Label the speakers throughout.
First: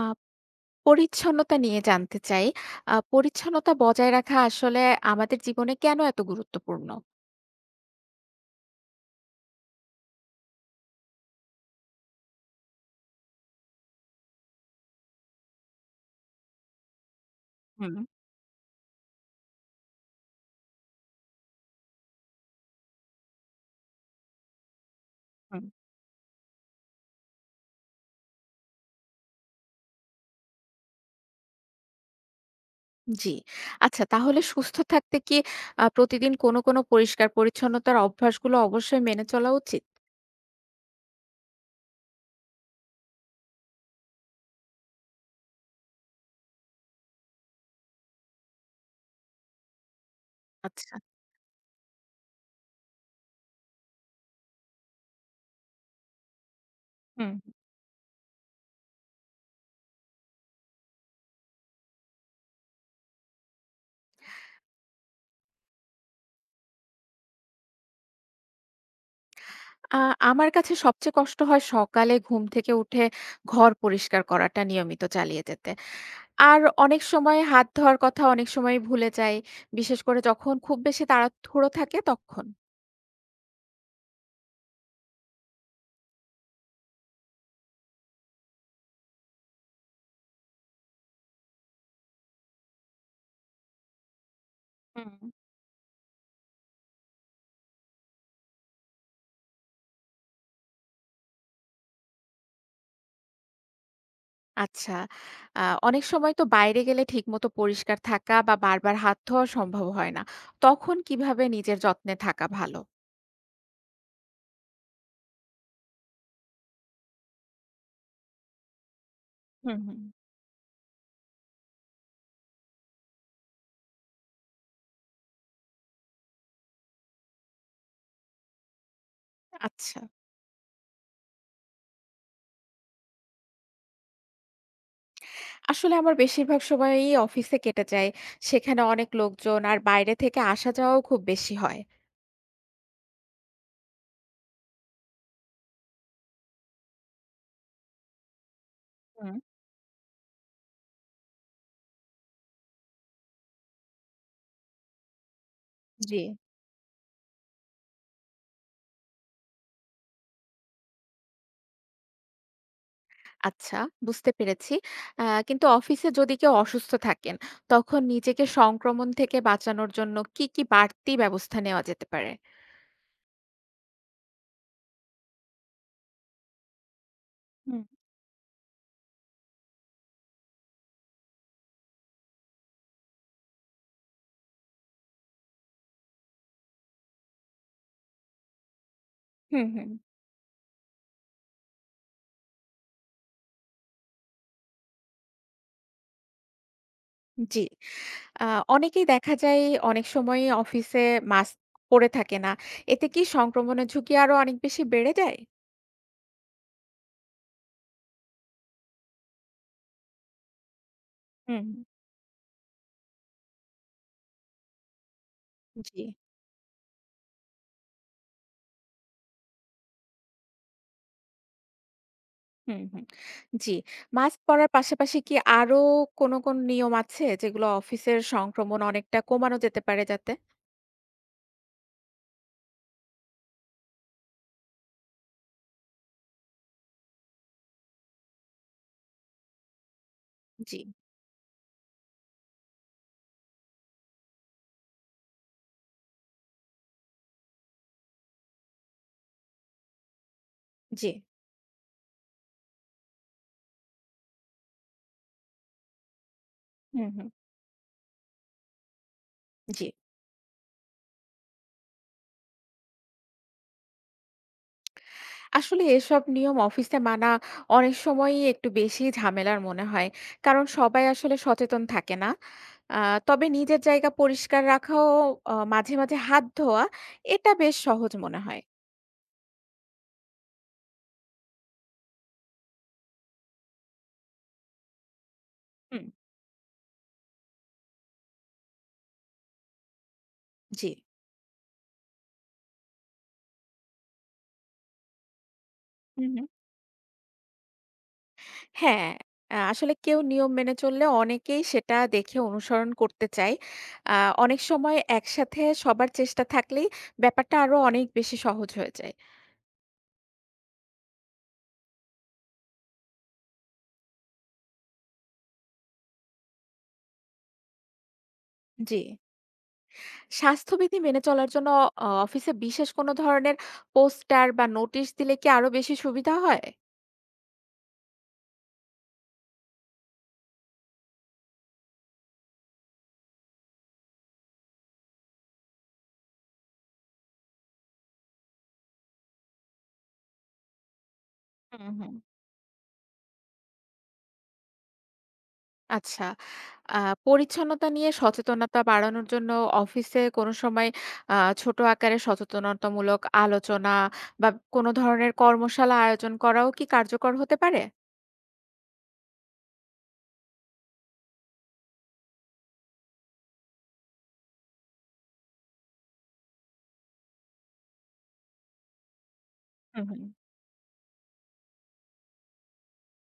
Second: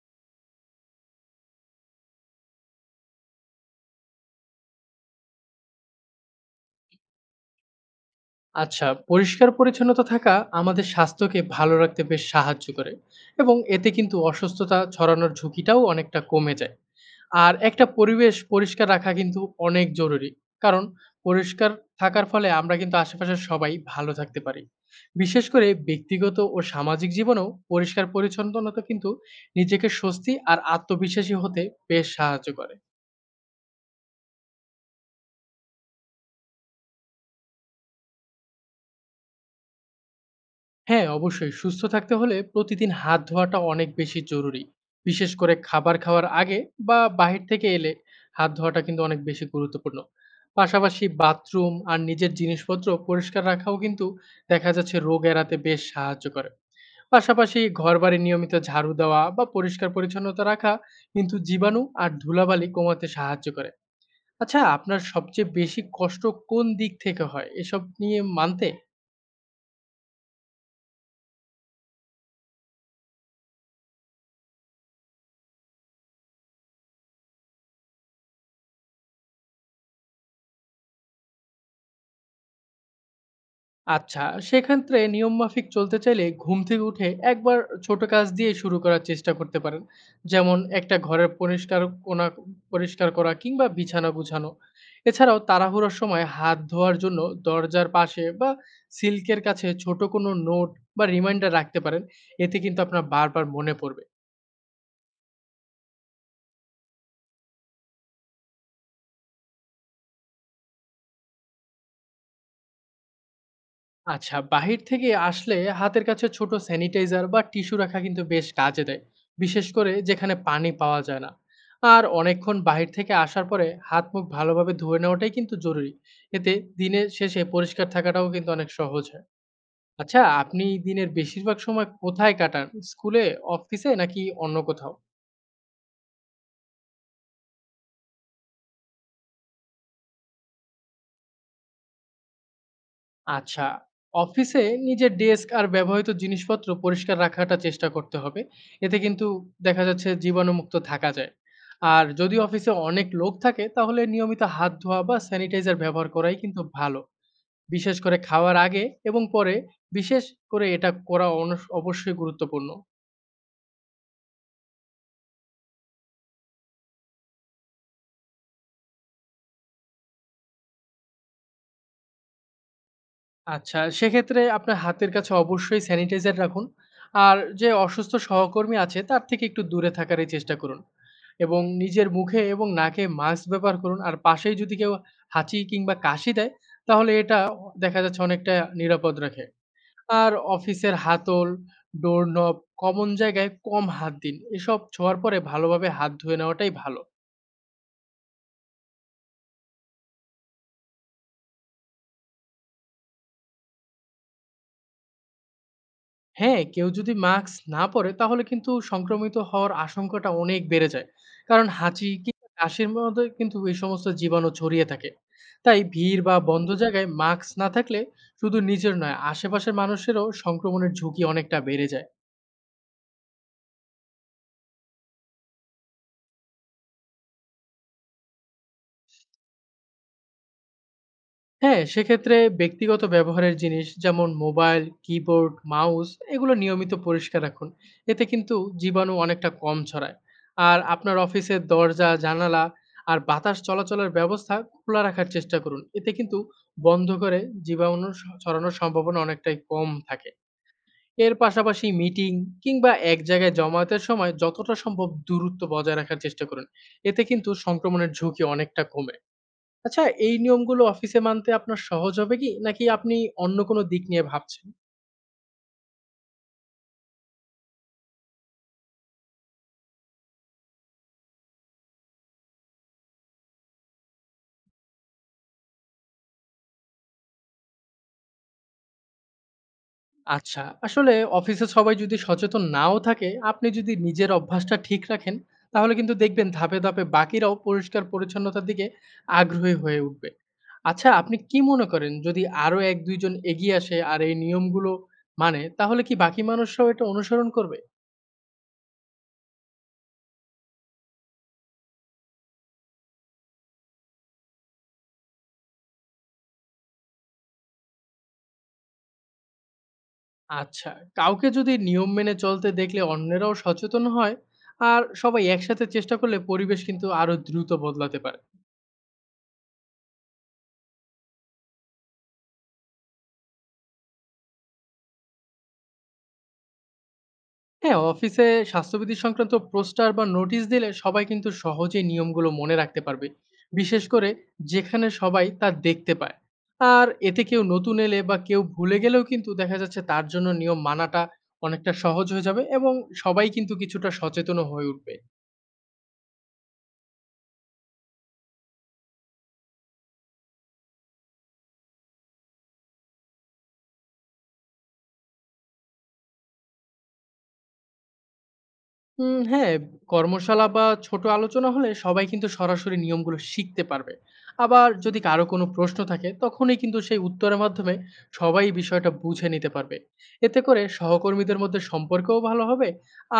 Speaker 1: আ পরিচ্ছন্নতা নিয়ে জানতে চাই। পরিচ্ছন্নতা বজায় রাখা আসলে আমাদের জীবনে কেন এত গুরুত্বপূর্ণ?
Speaker 2: আচ্ছা, পরিষ্কার পরিচ্ছন্নতা থাকা আমাদের স্বাস্থ্যকে ভালো রাখতে বেশ সাহায্য করে এবং এতে কিন্তু অসুস্থতা ছড়ানোর ঝুঁকিটাও অনেকটা কমে যায়। আর একটা
Speaker 1: হুম,
Speaker 2: পরিবেশ পরিষ্কার রাখা কিন্তু অনেক জরুরি, কারণ পরিষ্কার থাকার ফলে আমরা কিন্তু আশেপাশের সবাই ভালো থাকতে পারি, বিশেষ
Speaker 1: হুম।
Speaker 2: করে ব্যক্তিগত ও সামাজিক জীবনেও। পরিষ্কার পরিচ্ছন্নতা কিন্তু নিজেকে স্বস্তি আর আত্মবিশ্বাসী হতে বেশ সাহায্য করে।
Speaker 1: জি। আচ্ছা তাহলে সুস্থ থাকতে কি প্রতিদিন কোনো পরিষ্কার পরিচ্ছন্নতার অভ্যাসগুলো অবশ্যই মেনে চলা উচিত?
Speaker 2: হ্যাঁ, অবশ্যই সুস্থ থাকতে হলে প্রতিদিন হাত ধোয়াটা অনেক বেশি জরুরি। বিশেষ করে খাবার খাওয়ার আগে বা বাহির থেকে এলে হাত ধোয়াটা কিন্তু অনেক বেশি গুরুত্বপূর্ণ।
Speaker 1: আচ্ছা,
Speaker 2: পাশাপাশি বাথরুম আর নিজের জিনিসপত্র পরিষ্কার রাখাও কিন্তু দেখা যাচ্ছে রোগ এড়াতে বেশ সাহায্য করে।
Speaker 1: হুম।
Speaker 2: পাশাপাশি ঘরবাড়ি নিয়মিত ঝাড়ু দেওয়া বা পরিষ্কার পরিচ্ছন্নতা রাখা কিন্তু জীবাণু আর ধুলাবালি কমাতে সাহায্য করে। আচ্ছা, আপনার সবচেয়ে বেশি কষ্ট কোন দিক থেকে হয় এসব নিয়ে মানতে?
Speaker 1: আ আমার কাছে সবচেয়ে কষ্ট হয় সকালে ঘুম থেকে উঠে ঘর পরিষ্কার করাটা নিয়মিত চালিয়ে যেতে। আর অনেক সময় হাত ধোয়ার কথা অনেক সময়ই ভুলে যাই। বিশেষ করে যখন খুব বেশি তাড়াহুড়ো থাকে তখন।
Speaker 2: আচ্ছা, সেক্ষেত্রে নিয়মমাফিক চলতে চাইলে ঘুম থেকে উঠে একবার ছোট কাজ দিয়ে শুরু করার চেষ্টা করতে পারেন। যেমন একটা ঘরের পরিষ্কার কোনা পরিষ্কার করা কিংবা বিছানা গুছানো।
Speaker 1: হুম।
Speaker 2: এছাড়াও তাড়াহুড়োর সময় হাত ধোয়ার জন্য দরজার পাশে বা সিল্কের কাছে ছোট কোনো নোট বা রিমাইন্ডার রাখতে পারেন। এতে কিন্তু আপনার বারবার মনে পড়বে।
Speaker 1: আচ্ছা। আ অনেক সময় তো বাইরে গেলে ঠিকমতো পরিষ্কার থাকা বা বারবার হাত ধোয়া সম্ভব হয় না। তখন কিভাবে নিজের যত্নে থাকা ভালো?
Speaker 2: আচ্ছা, বাহির থেকে আসলে হাতের কাছে ছোট স্যানিটাইজার বা টিস্যু রাখা কিন্তু বেশ কাজে দেয়, বিশেষ
Speaker 1: হুম,
Speaker 2: করে
Speaker 1: হুম।
Speaker 2: যেখানে পানি পাওয়া যায় না। আর অনেকক্ষণ বাহির থেকে আসার পরে হাত মুখ ভালোভাবে ধুয়ে নেওয়াটাই কিন্তু জরুরি। এতে দিনের শেষে পরিষ্কার থাকাটাও কিন্তু অনেক সহজ হয়।
Speaker 1: আচ্ছা।
Speaker 2: আচ্ছা, আপনি দিনের বেশিরভাগ সময় কোথায় কাটান? স্কুলে, অফিসে নাকি অন্য কোথাও?
Speaker 1: আসলে আমার বেশিরভাগ সময়ই অফিসে কেটে যায়। সেখানে অনেক লোকজন আর বাইরে থেকে আসা যাওয়াও খুব বেশি হয়।
Speaker 2: আচ্ছা, অফিসে নিজের ডেস্ক আর ব্যবহৃত জিনিসপত্র পরিষ্কার রাখাটা চেষ্টা করতে হবে। এতে কিন্তু
Speaker 1: হুম,
Speaker 2: দেখা যাচ্ছে জীবাণুমুক্ত থাকা যায়। আর যদি অফিসে অনেক লোক থাকে তাহলে নিয়মিত হাত ধোয়া বা স্যানিটাইজার ব্যবহার
Speaker 1: জি।
Speaker 2: করাই কিন্তু ভালো। বিশেষ করে খাওয়ার আগে এবং পরে বিশেষ করে এটা করা অনস অবশ্যই গুরুত্বপূর্ণ।
Speaker 1: আচ্ছা, বুঝতে পেরেছি। কিন্তু অফিসে যদি কেউ অসুস্থ থাকেন, তখন নিজেকে সংক্রমণ থেকে বাঁচানোর জন্য কি বাড়তি ব্যবস্থা নেওয়া যেতে পারে?
Speaker 2: আচ্ছা, সেক্ষেত্রে আপনার হাতের কাছে অবশ্যই স্যানিটাইজার রাখুন। আর যে
Speaker 1: হুম,
Speaker 2: অসুস্থ সহকর্মী আছে তার থেকে একটু দূরে থাকারই চেষ্টা করুন। এবং নিজের মুখে এবং নাকে মাস্ক ব্যবহার করুন। আর পাশেই যদি কেউ হাঁচি কিংবা কাশি দেয় তাহলে এটা দেখা যাচ্ছে অনেকটা নিরাপদ রাখে।
Speaker 1: হুম, হুম।
Speaker 2: আর অফিসের হাতল, ডোরনব, কমন জায়গায় কম হাত দিন। এসব ছোঁয়ার পরে ভালোভাবে হাত ধুয়ে নেওয়াটাই ভালো।
Speaker 1: জি। আ অনেকেই দেখা যায় অনেক সময়ই অফিসে মাস্ক পরে থাকে না। এতে কি সংক্রমণের ঝুঁকি আরো অনেক বেশি বেড়ে যায়?
Speaker 2: হ্যাঁ, কেউ যদি মাস্ক না পরে তাহলে কিন্তু সংক্রমিত হওয়ার আশঙ্কাটা অনেক বেড়ে যায়।
Speaker 1: হুম।
Speaker 2: কারণ হাঁচি কিংবা কাশির মধ্যে কিন্তু এই সমস্ত জীবাণু ছড়িয়ে থাকে। তাই
Speaker 1: জি।
Speaker 2: ভিড় বা বন্ধ জায়গায় মাস্ক না থাকলে শুধু নিজের নয়, আশেপাশের মানুষেরও সংক্রমণের ঝুঁকি অনেকটা বেড়ে যায়।
Speaker 1: হুম, হুম। জি। মাস্ক পরার পাশাপাশি কি আরো কোন নিয়ম আছে যেগুলো অফিসের সংক্রমণ অনেকটা কমানো যেতে পারে যাতে?
Speaker 2: হ্যাঁ, সেক্ষেত্রে ব্যক্তিগত ব্যবহারের জিনিস যেমন মোবাইল, কিবোর্ড, মাউস এগুলো নিয়মিত পরিষ্কার রাখুন। এতে কিন্তু জীবাণু অনেকটা কম ছড়ায়।
Speaker 1: জি,
Speaker 2: আর আপনার অফিসের দরজা, জানালা আর বাতাস চলাচলের ব্যবস্থা খোলা রাখার চেষ্টা করুন। এতে কিন্তু বন্ধ করে জীবাণু স ছড়ানোর সম্ভাবনা অনেকটাই কম থাকে।
Speaker 1: জি।
Speaker 2: এর পাশাপাশি মিটিং কিংবা এক জায়গায় জমায়েতের সময় যতটা সম্ভব দূরত্ব বজায় রাখার চেষ্টা করুন।
Speaker 1: হুম,
Speaker 2: এতে
Speaker 1: হুম।
Speaker 2: কিন্তু সংক্রমণের ঝুঁকি অনেকটা কমে।
Speaker 1: জি।
Speaker 2: আচ্ছা, এই নিয়মগুলো অফিসে মানতে আপনার সহজ হবে কি? নাকি আপনি অন্য কোনো দিক নিয়ে ভাবছেন?
Speaker 1: আসলে এসব নিয়ম অফিসে মানা অনেক সময়ই একটু বেশি ঝামেলার মনে হয়। কারণ সবাই আসলে সচেতন থাকে না। তবে নিজের জায়গা পরিষ্কার রাখাও, মাঝে মাঝে হাত ধোয়া, এটা বেশ সহজ মনে হয়।
Speaker 2: আচ্ছা, আসলে অফিসে সবাই যদি সচেতন নাও থাকে, আপনি যদি নিজের অভ্যাসটা ঠিক রাখেন, তাহলে
Speaker 1: হুম।
Speaker 2: কিন্তু দেখবেন ধাপে ধাপে বাকিরাও পরিষ্কার পরিচ্ছন্নতার দিকে আগ্রহী হয়ে উঠবে।
Speaker 1: জি।
Speaker 2: আচ্ছা, আপনি কি মনে করেন যদি আরো ১-২ জন এগিয়ে আসে আর এই নিয়মগুলো মানে, তাহলে কি
Speaker 1: হুম,
Speaker 2: বাকি
Speaker 1: হুম।
Speaker 2: মানুষরাও এটা অনুসরণ করবে?
Speaker 1: হ্যাঁ, আসলে কেউ নিয়ম মেনে চললে অনেকেই সেটা দেখে অনুসরণ করতে চায়। অনেক সময় একসাথে সবার চেষ্টা থাকলেই ব্যাপারটা আরো অনেক বেশি সহজ হয়ে যায়।
Speaker 2: আচ্ছা, কাউকে যদি নিয়ম মেনে চলতে দেখলে অন্যেরাও সচেতন হয় আর সবাই একসাথে চেষ্টা করলে পরিবেশ কিন্তু আরো দ্রুত বদলাতে পারে।
Speaker 1: জি। স্বাস্থ্যবিধি মেনে চলার জন্য অফিসে বিশেষ কোনো ধরনের পোস্টার বা নোটিশ দিলে কি আরো বেশি সুবিধা হয়?
Speaker 2: হ্যাঁ, অফিসে স্বাস্থ্যবিধি সংক্রান্ত পোস্টার বা নোটিশ দিলে সবাই কিন্তু সহজে নিয়মগুলো মনে রাখতে পারবে, বিশেষ করে যেখানে সবাই তা দেখতে পায়। আর এতে কেউ নতুন এলে বা কেউ ভুলে গেলেও কিন্তু দেখা যাচ্ছে তার জন্য নিয়ম মানাটা
Speaker 1: হুম,
Speaker 2: অনেকটা
Speaker 1: হুম।
Speaker 2: সহজ হয়ে যাবে এবং সবাই কিন্তু কিছুটা সচেতন হয়ে উঠবে।
Speaker 1: আচ্ছা। আ পরিচ্ছন্নতা নিয়ে সচেতনতা বাড়ানোর জন্য অফিসে কোনো সময় আ ছোট আকারে সচেতনতামূলক আলোচনা বা কোনো ধরনের কর্মশালা আয়োজন করাও কি কার্যকর হতে পারে?
Speaker 2: হ্যাঁ, কর্মশালা বা ছোট আলোচনা হলে সবাই কিন্তু সরাসরি নিয়মগুলো শিখতে পারবে। আবার যদি কারো কোনো প্রশ্ন থাকে, তখনই কিন্তু সেই উত্তরের মাধ্যমে সবাই এই বিষয়টা বুঝে নিতে পারবে।
Speaker 1: হুম, হুম।
Speaker 2: এতে করে সহকর্মীদের মধ্যে সম্পর্কও ভালো হবে,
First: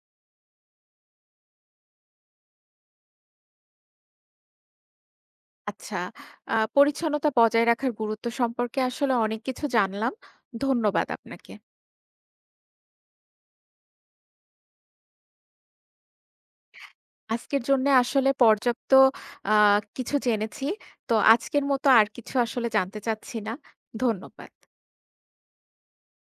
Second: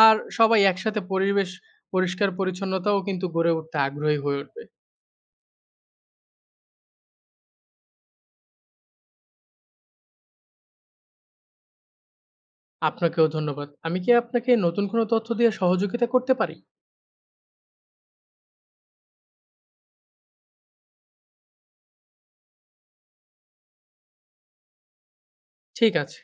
Speaker 2: আর সবাই একসাথে পরিবেশ পরিষ্কার পরিচ্ছন্নতাও কিন্তু গড়ে উঠতে আগ্রহী হয়ে উঠবে।
Speaker 1: আচ্ছা। পরিচ্ছন্নতা বজায় রাখার গুরুত্ব সম্পর্কে আসলে অনেক কিছু জানলাম। ধন্যবাদ আপনাকে।
Speaker 2: আপনাকেও ধন্যবাদ। আমি কি আপনাকে নতুন কোনো তথ্য দিয়ে সহযোগিতা করতে পারি?
Speaker 1: আজকের জন্যে আসলে পর্যাপ্ত আ কিছু জেনেছি। তো আজকের মতো আর কিছু আসলে জানতে চাচ্ছি না। ধন্যবাদ।
Speaker 2: ঠিক আছে।